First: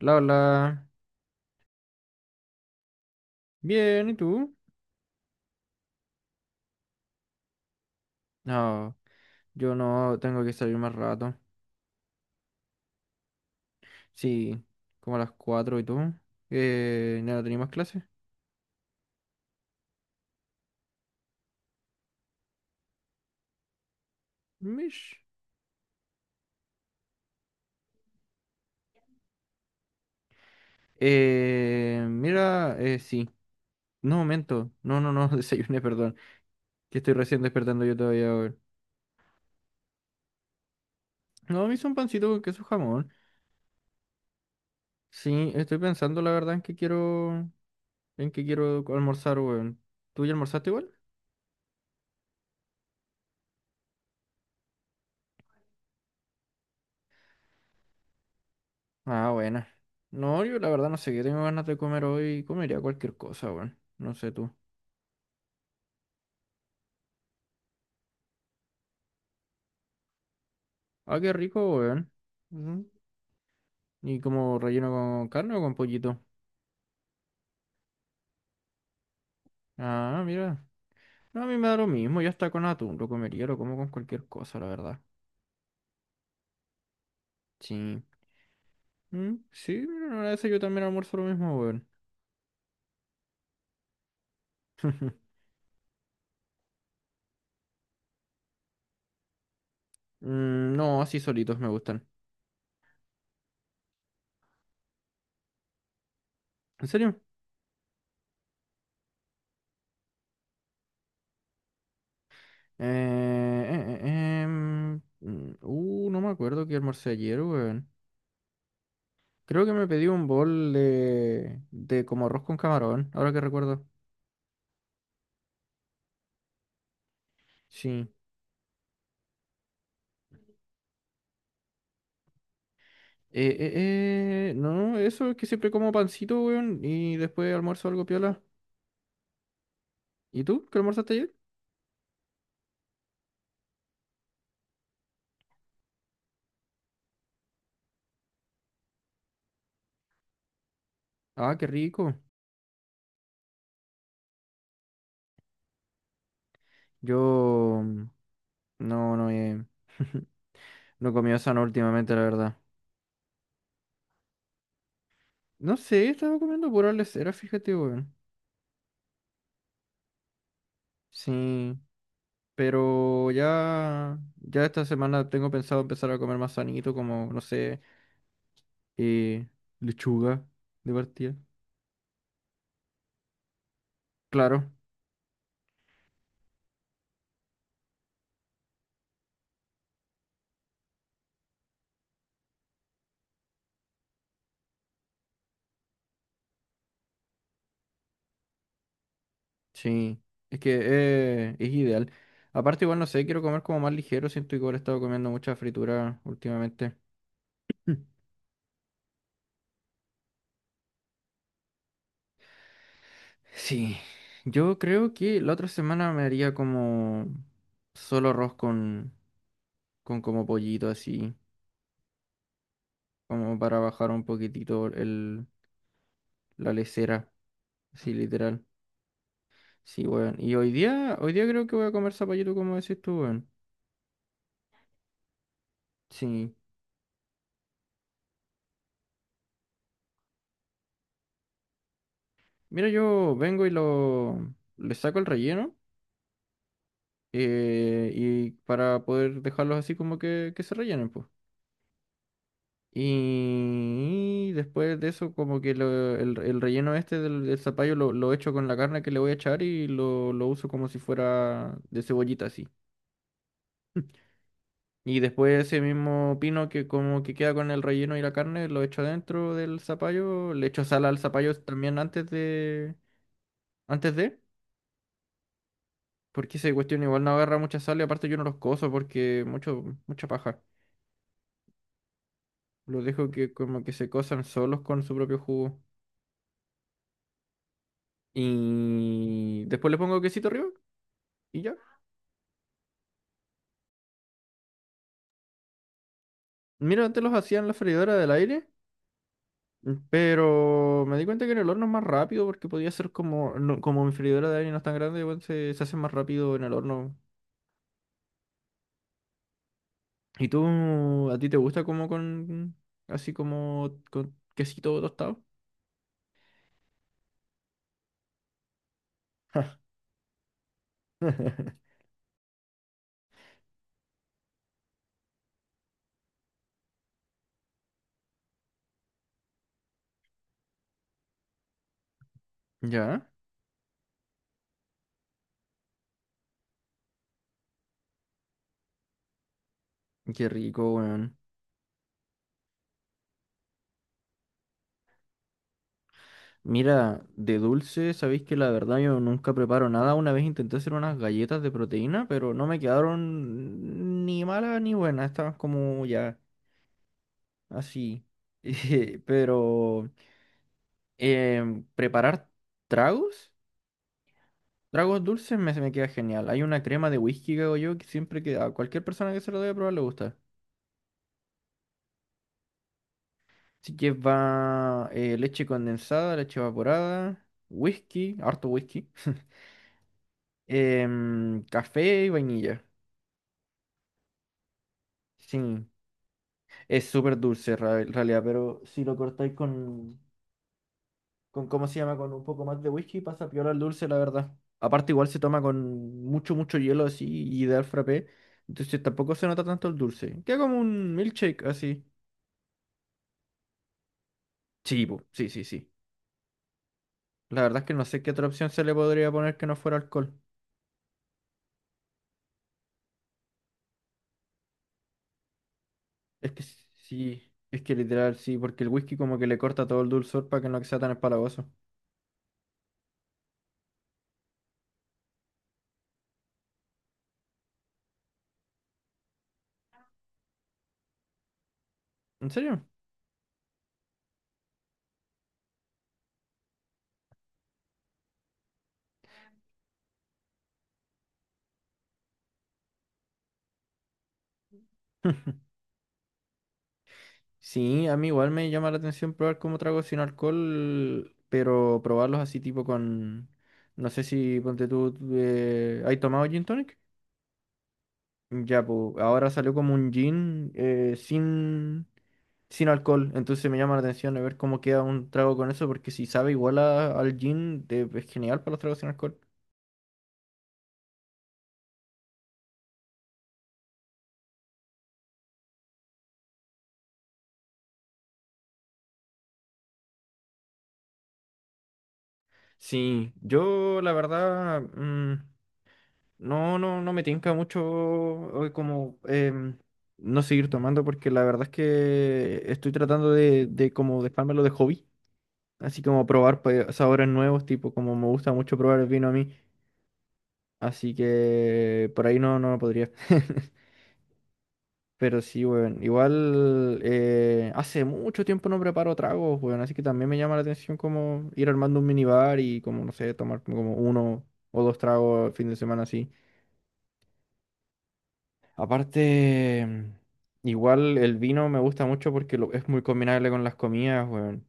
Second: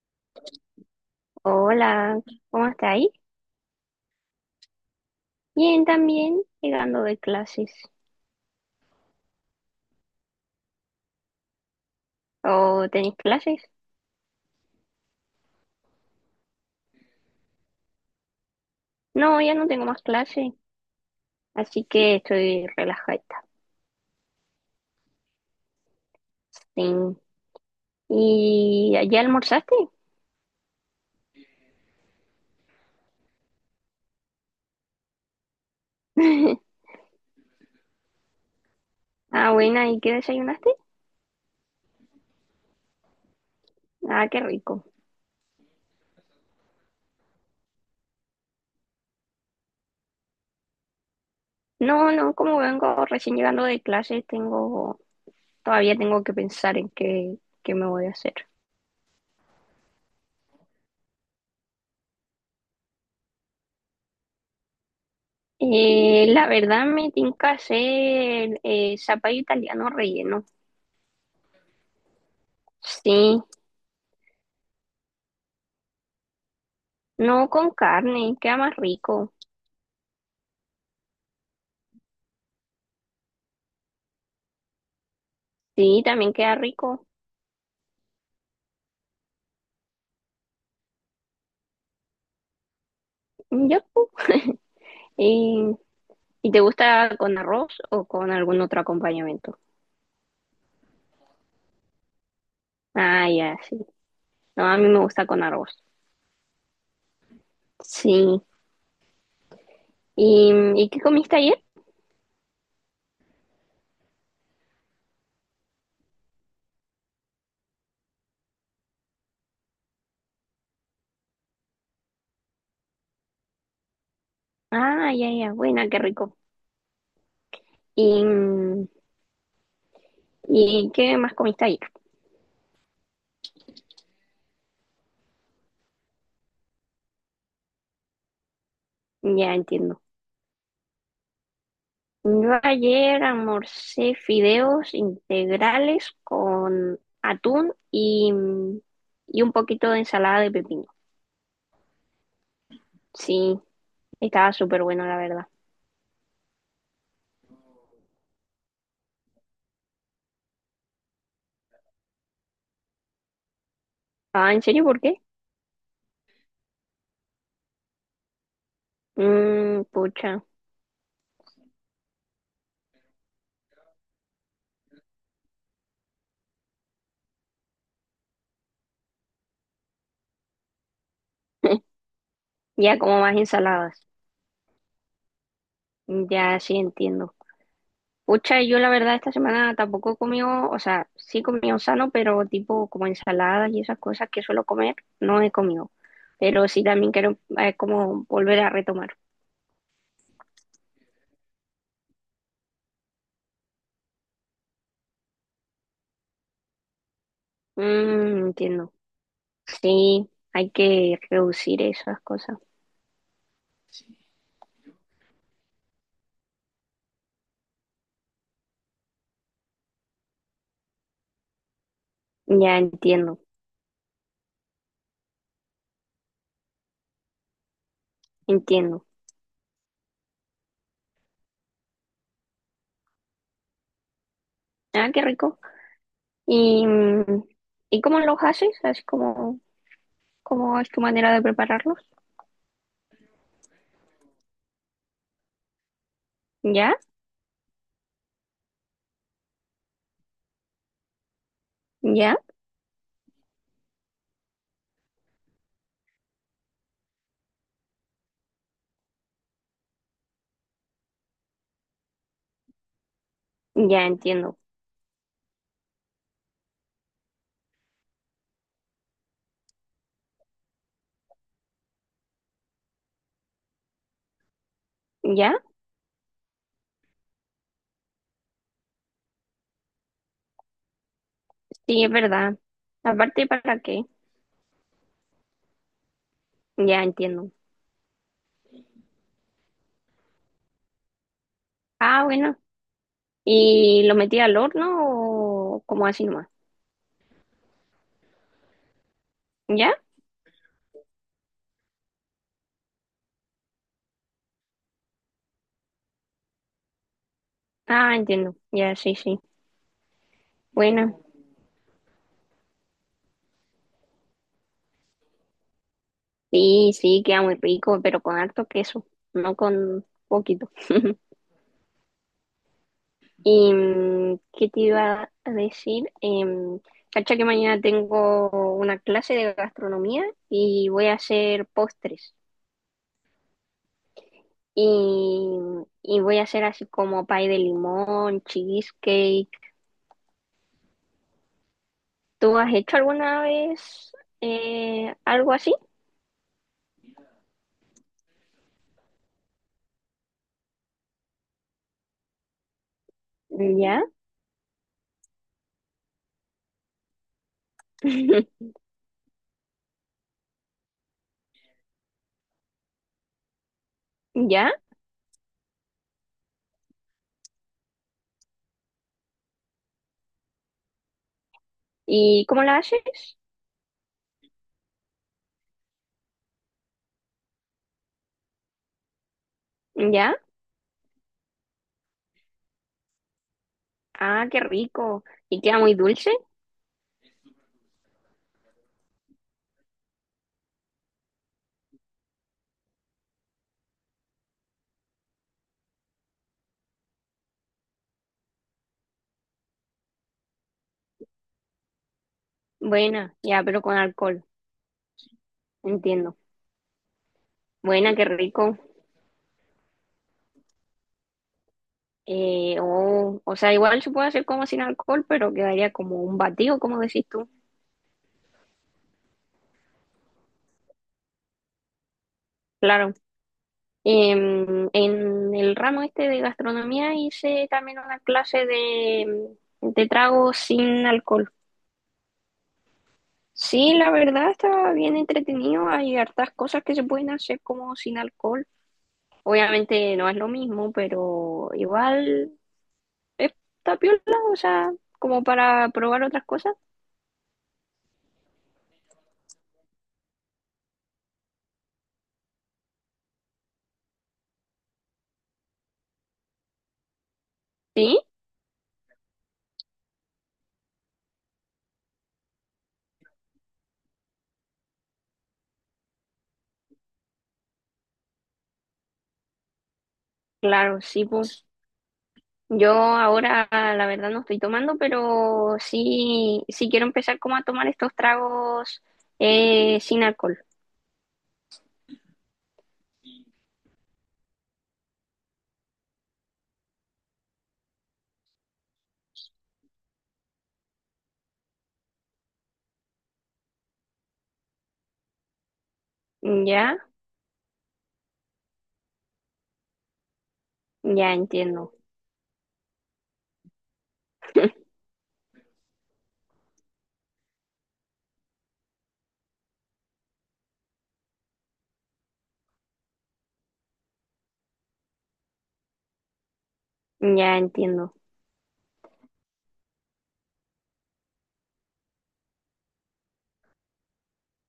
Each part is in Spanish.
La Hola. Hola, ¿cómo está ahí? Bien, ¿y tú? Bien, también llegando de clases. No, yo no tengo que salir más rato. ¿O tenéis clases? Sí, como a las 4 y tú. ¿No tenía más clases? No, ya no tengo más clases, así que estoy relajada. Mish. Sí. ¿Y ya almorzaste? Mira, sí. No, momento. No, no, no, desayuné, perdón. Que estoy recién despertando yo todavía, weón. Ah, buena, ¿y qué desayunaste? No, me hice un pancito con queso jamón. Ah, qué rico. Sí, estoy pensando la verdad en que quiero almorzar, weón. ¿Tú ya almorzaste igual? No, no, como vengo recién llegando de clases, todavía tengo que pensar en qué me voy a hacer. Ah, buena. No, yo la verdad no sé qué tengo ganas de comer hoy. Comería cualquier cosa, weón. No sé tú. La verdad me tinca hacer zapallo italiano relleno. Ah, qué rico, weón. Ujú. Sí. ¿Y como relleno con carne o con pollito? No, con carne queda más rico. Ah, mira. No, a mí me da lo mismo. Ya está con atún. Lo comería, lo como con cualquier cosa, la verdad. Sí, también queda rico. Sí. Sí, mira, una vez yo también almuerzo lo mismo, weón. Yo, y, ¿Y te gusta con arroz o con algún otro acompañamiento? No, así solitos me gustan. Ah, ya, sí. No, a mí me gusta con arroz. ¿En serio? Sí. ¿Y qué comiste ayer? No me acuerdo qué almorcé ayer, weón. Creo que me pedí un bol de como arroz con camarón, ahora que recuerdo. Ah, ya, ya, buena, qué rico. Sí. ¿Y, ¿y qué más comiste ayer? No, eso es que siempre como pancito, weón, y después almuerzo algo piola. Ya entiendo. ¿Y tú? ¿Qué almorzaste ayer? Yo ayer almorcé fideos integrales con atún y un poquito de ensalada de pepino. Ah, qué rico. Sí, estaba súper bueno, la verdad. Yo no, no he, no comí sano últimamente, la verdad. Ah, ¿en serio por qué? No sé, estaba comiendo pura lesera, fíjate, weón. Mmm, pucha. Sí, pero ya esta semana tengo pensado empezar a comer más sanito, como, no sé, eh, lechuga de partida. Ya, como más ensaladas. Claro, Ya, sí, entiendo. Pucha, yo la verdad esta semana tampoco he comido, o sea, sí he comido sano, pero tipo como ensaladas y esas cosas que suelo comer, no he comido. Pero sí también quiero como volver a retomar. sí. Es que es ideal. Aparte, igual no sé, quiero comer como más ligero. Siento que igual he estado comiendo mucha fritura últimamente. Mm. Mmm, entiendo. Sí, hay que reducir esas cosas. Sí. Yo creo que la otra semana me haría como solo arroz con como pollito así, Ya entiendo, como para bajar un poquitito el, la lesera, sí literal. entiendo. Sí, weón. Y hoy día creo que voy a comer zapallito como decís tú, weón. Ah, qué rico. Sí. ¿Y, y cómo los haces? Así como... ¿cómo es tu manera de prepararlos? Mira, yo vengo y lo le saco el relleno. ¿Ya? Y para poder dejarlos así como que se rellenen, pues. ¿Ya? Y después de eso, como que el relleno este del zapallo lo echo con la carne que le voy a echar y lo uso como si fuera de cebollita así. Ya entiendo. Y después ese mismo pino que como que queda con el relleno y la carne, lo echo dentro del zapallo, le echo sal al zapallo también antes de, ¿Ya? porque esa cuestión igual no agarra mucha sal y aparte yo no los coso porque mucha paja. Sí, es verdad. Los dejo Aparte, que ¿para como que qué? se cosan solos con su propio jugo. Ya entiendo. Y después le pongo quesito arriba y ya. Ah, bueno. ¿Y lo metí al horno o como así nomás? Mira, antes los hacía en la freidora del aire, ¿Ya? pero me di cuenta que en el horno es más rápido porque podía ser como, como mi freidora de aire no es tan grande, igual se hace más rápido en el horno. Ah, entiendo. Ya, sí, sí. ¿Y Bueno. tú, a ti te gusta como así como con quesito tostado? Sí, sí, queda muy rico, pero con harto queso, no con poquito. ¿Y qué te iba a decir? Em, cacha que mañana tengo una clase de gastronomía y voy a hacer postres. Ya, Y, y voy a hacer así como pie de limón, cheesecake. qué rico, weón. ¿Tú has hecho alguna vez algo así? Mira, de dulce, sabéis que la verdad yo nunca preparo nada. Una vez intenté hacer unas galletas de proteína, pero no me ¿Ya? quedaron ni malas ni buenas. Estaban como ya así. Pero preparar tragos, ¿Ya? tragos dulces se me queda genial. Hay una crema de whisky que hago yo que siempre que a cualquier persona que se lo debe probar le gusta. ¿Y cómo la haces? Así que va leche condensada, leche evaporada, whisky, harto whisky, ¿Ya? Café y vainilla. Ah, qué rico. Sí. ¿Y queda muy dulce? Es súper dulce en realidad, pero si lo cortáis con, ¿cómo se llama? Con un poco más de whisky, pasa piola el dulce, la verdad. Aparte, igual se toma con mucho, mucho hielo así y ideal frappé. Entonces tampoco se nota tanto el dulce. Queda como un milkshake así. Buena, ya, pero con alcohol, Sí, po, sí, sí, sí. entiendo. La verdad es que no Buena, sé qué qué otra opción rico. se le podría poner que no fuera alcohol. Oh, o sea, igual se puede hacer como sin alcohol, pero quedaría como un Es que batido, como decís tú. sí, es que literal sí, porque el whisky como que le corta todo el dulzor para que no sea tan empalagoso. Claro. Em, en el ramo este de gastronomía hice también una clase de tragos sin alcohol. ¿En serio? Sí, la verdad está bien entretenido. Hay hartas cosas que se pueden hacer como sin alcohol. Obviamente no es lo mismo, pero igual está piola, o sea, como para probar otras cosas. Sí, a mí igual me llama la atención probar como tragos sin alcohol, pero probarlos así tipo con. No sé si, ponte tú, ¿hay tomado gin tonic? Sí, Ya, pues ahora salió como un gin sin alcohol, entonces me llama la atención a ver cómo queda un trago con eso, porque si sabe igual al gin, es genial para los tragos sin alcohol. claro, sí, pues yo ahora la verdad no estoy tomando, pero sí, sí quiero empezar como a tomar estos tragos sin alcohol. Sí, yo la verdad, no me tinca mucho como no seguir tomando porque la verdad es que estoy tratando de como dejármelo de hobby, así como probar pues, Ya, sabores nuevos, tipo como me gusta mucho probar el vino a mí, así ya entiendo. que por ahí no podría. Pero sí, weón, igual hace mucho tiempo no preparo tragos, weón, así que también me llama la atención como ir armando un minibar y como, no sé, tomar como uno o dos tragos el fin de semana así. Ya entiendo. Aparte, igual el vino me gusta mucho porque es muy combinable con las comidas, weón.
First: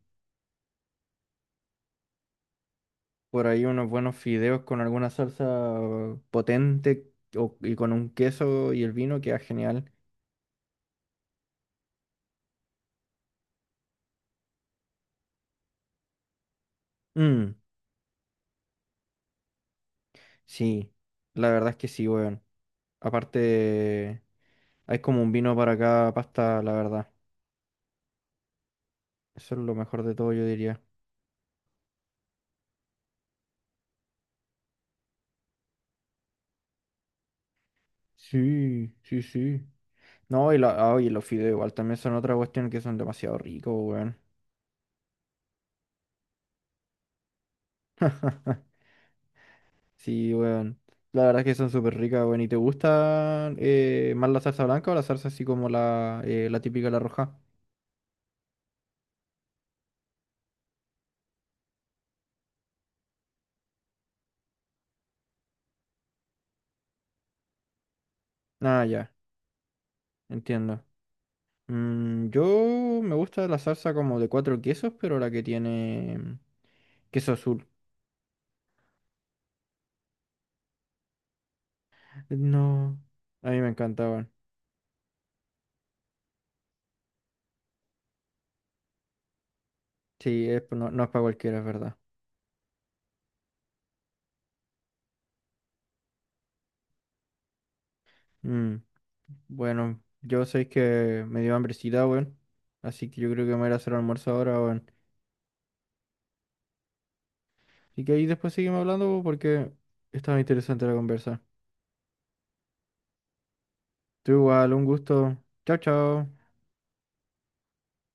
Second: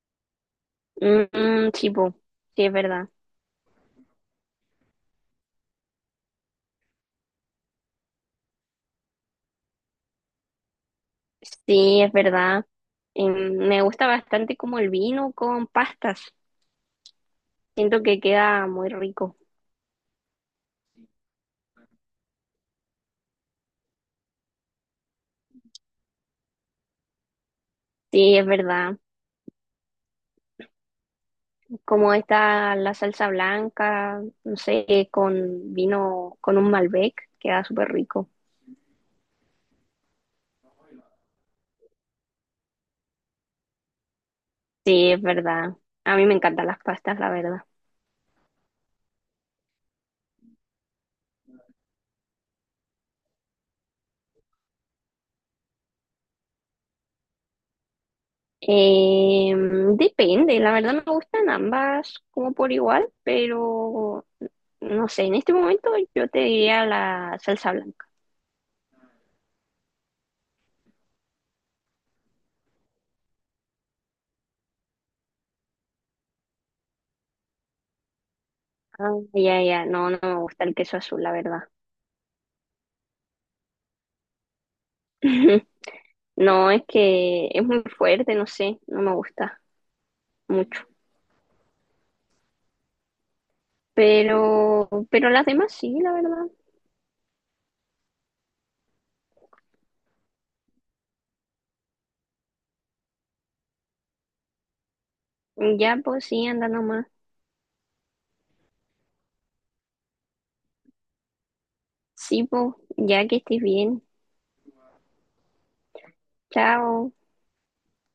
Mm, sí, po, sí, es verdad. Por ahí unos buenos fideos con alguna salsa potente y con un queso y el vino queda genial. Sí, es verdad. Em, me gusta bastante como el vino con pastas. Mm, Siento que queda muy rico. sí, la verdad es que sí, weón. Aparte, hay como un vino para cada pasta, la verdad. Sí, es verdad. Eso es lo mejor de todo, yo diría. Como está la salsa blanca, no sé, con vino, con un Malbec, queda súper rico. Sí, sí, sí. No, y los fideos igual también son otra cuestión que son demasiado ricos, weón. Sí, es verdad. A mí me encantan las pastas, la verdad. Sí, weón. La verdad es que son súper ricas, weón. ¿Y te gustan más la salsa blanca o la salsa así como la típica, la roja? Em, depende, la verdad me gustan ambas como por igual, pero no sé, en este momento yo te diría la salsa blanca. Ah, ya, entiendo. Yo me gusta la salsa como de cuatro quesos, pero la que tiene queso azul. Ah, ya, ya, no, no me gusta el queso azul, la verdad. No, a mí me encanta, weón. No, es que es muy fuerte, no sé, no me gusta Sí, mucho. no, no es para cualquiera, es verdad. Pero las demás sí, la verdad. Mm, bueno, yo sé que me dio hambrecita, weón. Así que yo creo que me voy a ir a hacer almuerzo ahora, weón. Ya, pues sí, anda nomás. Y que ahí después seguimos hablando porque estaba interesante la conversa. Sí, pues, ya que estés bien. Tú igual, un gusto. Chao, chao. Chao.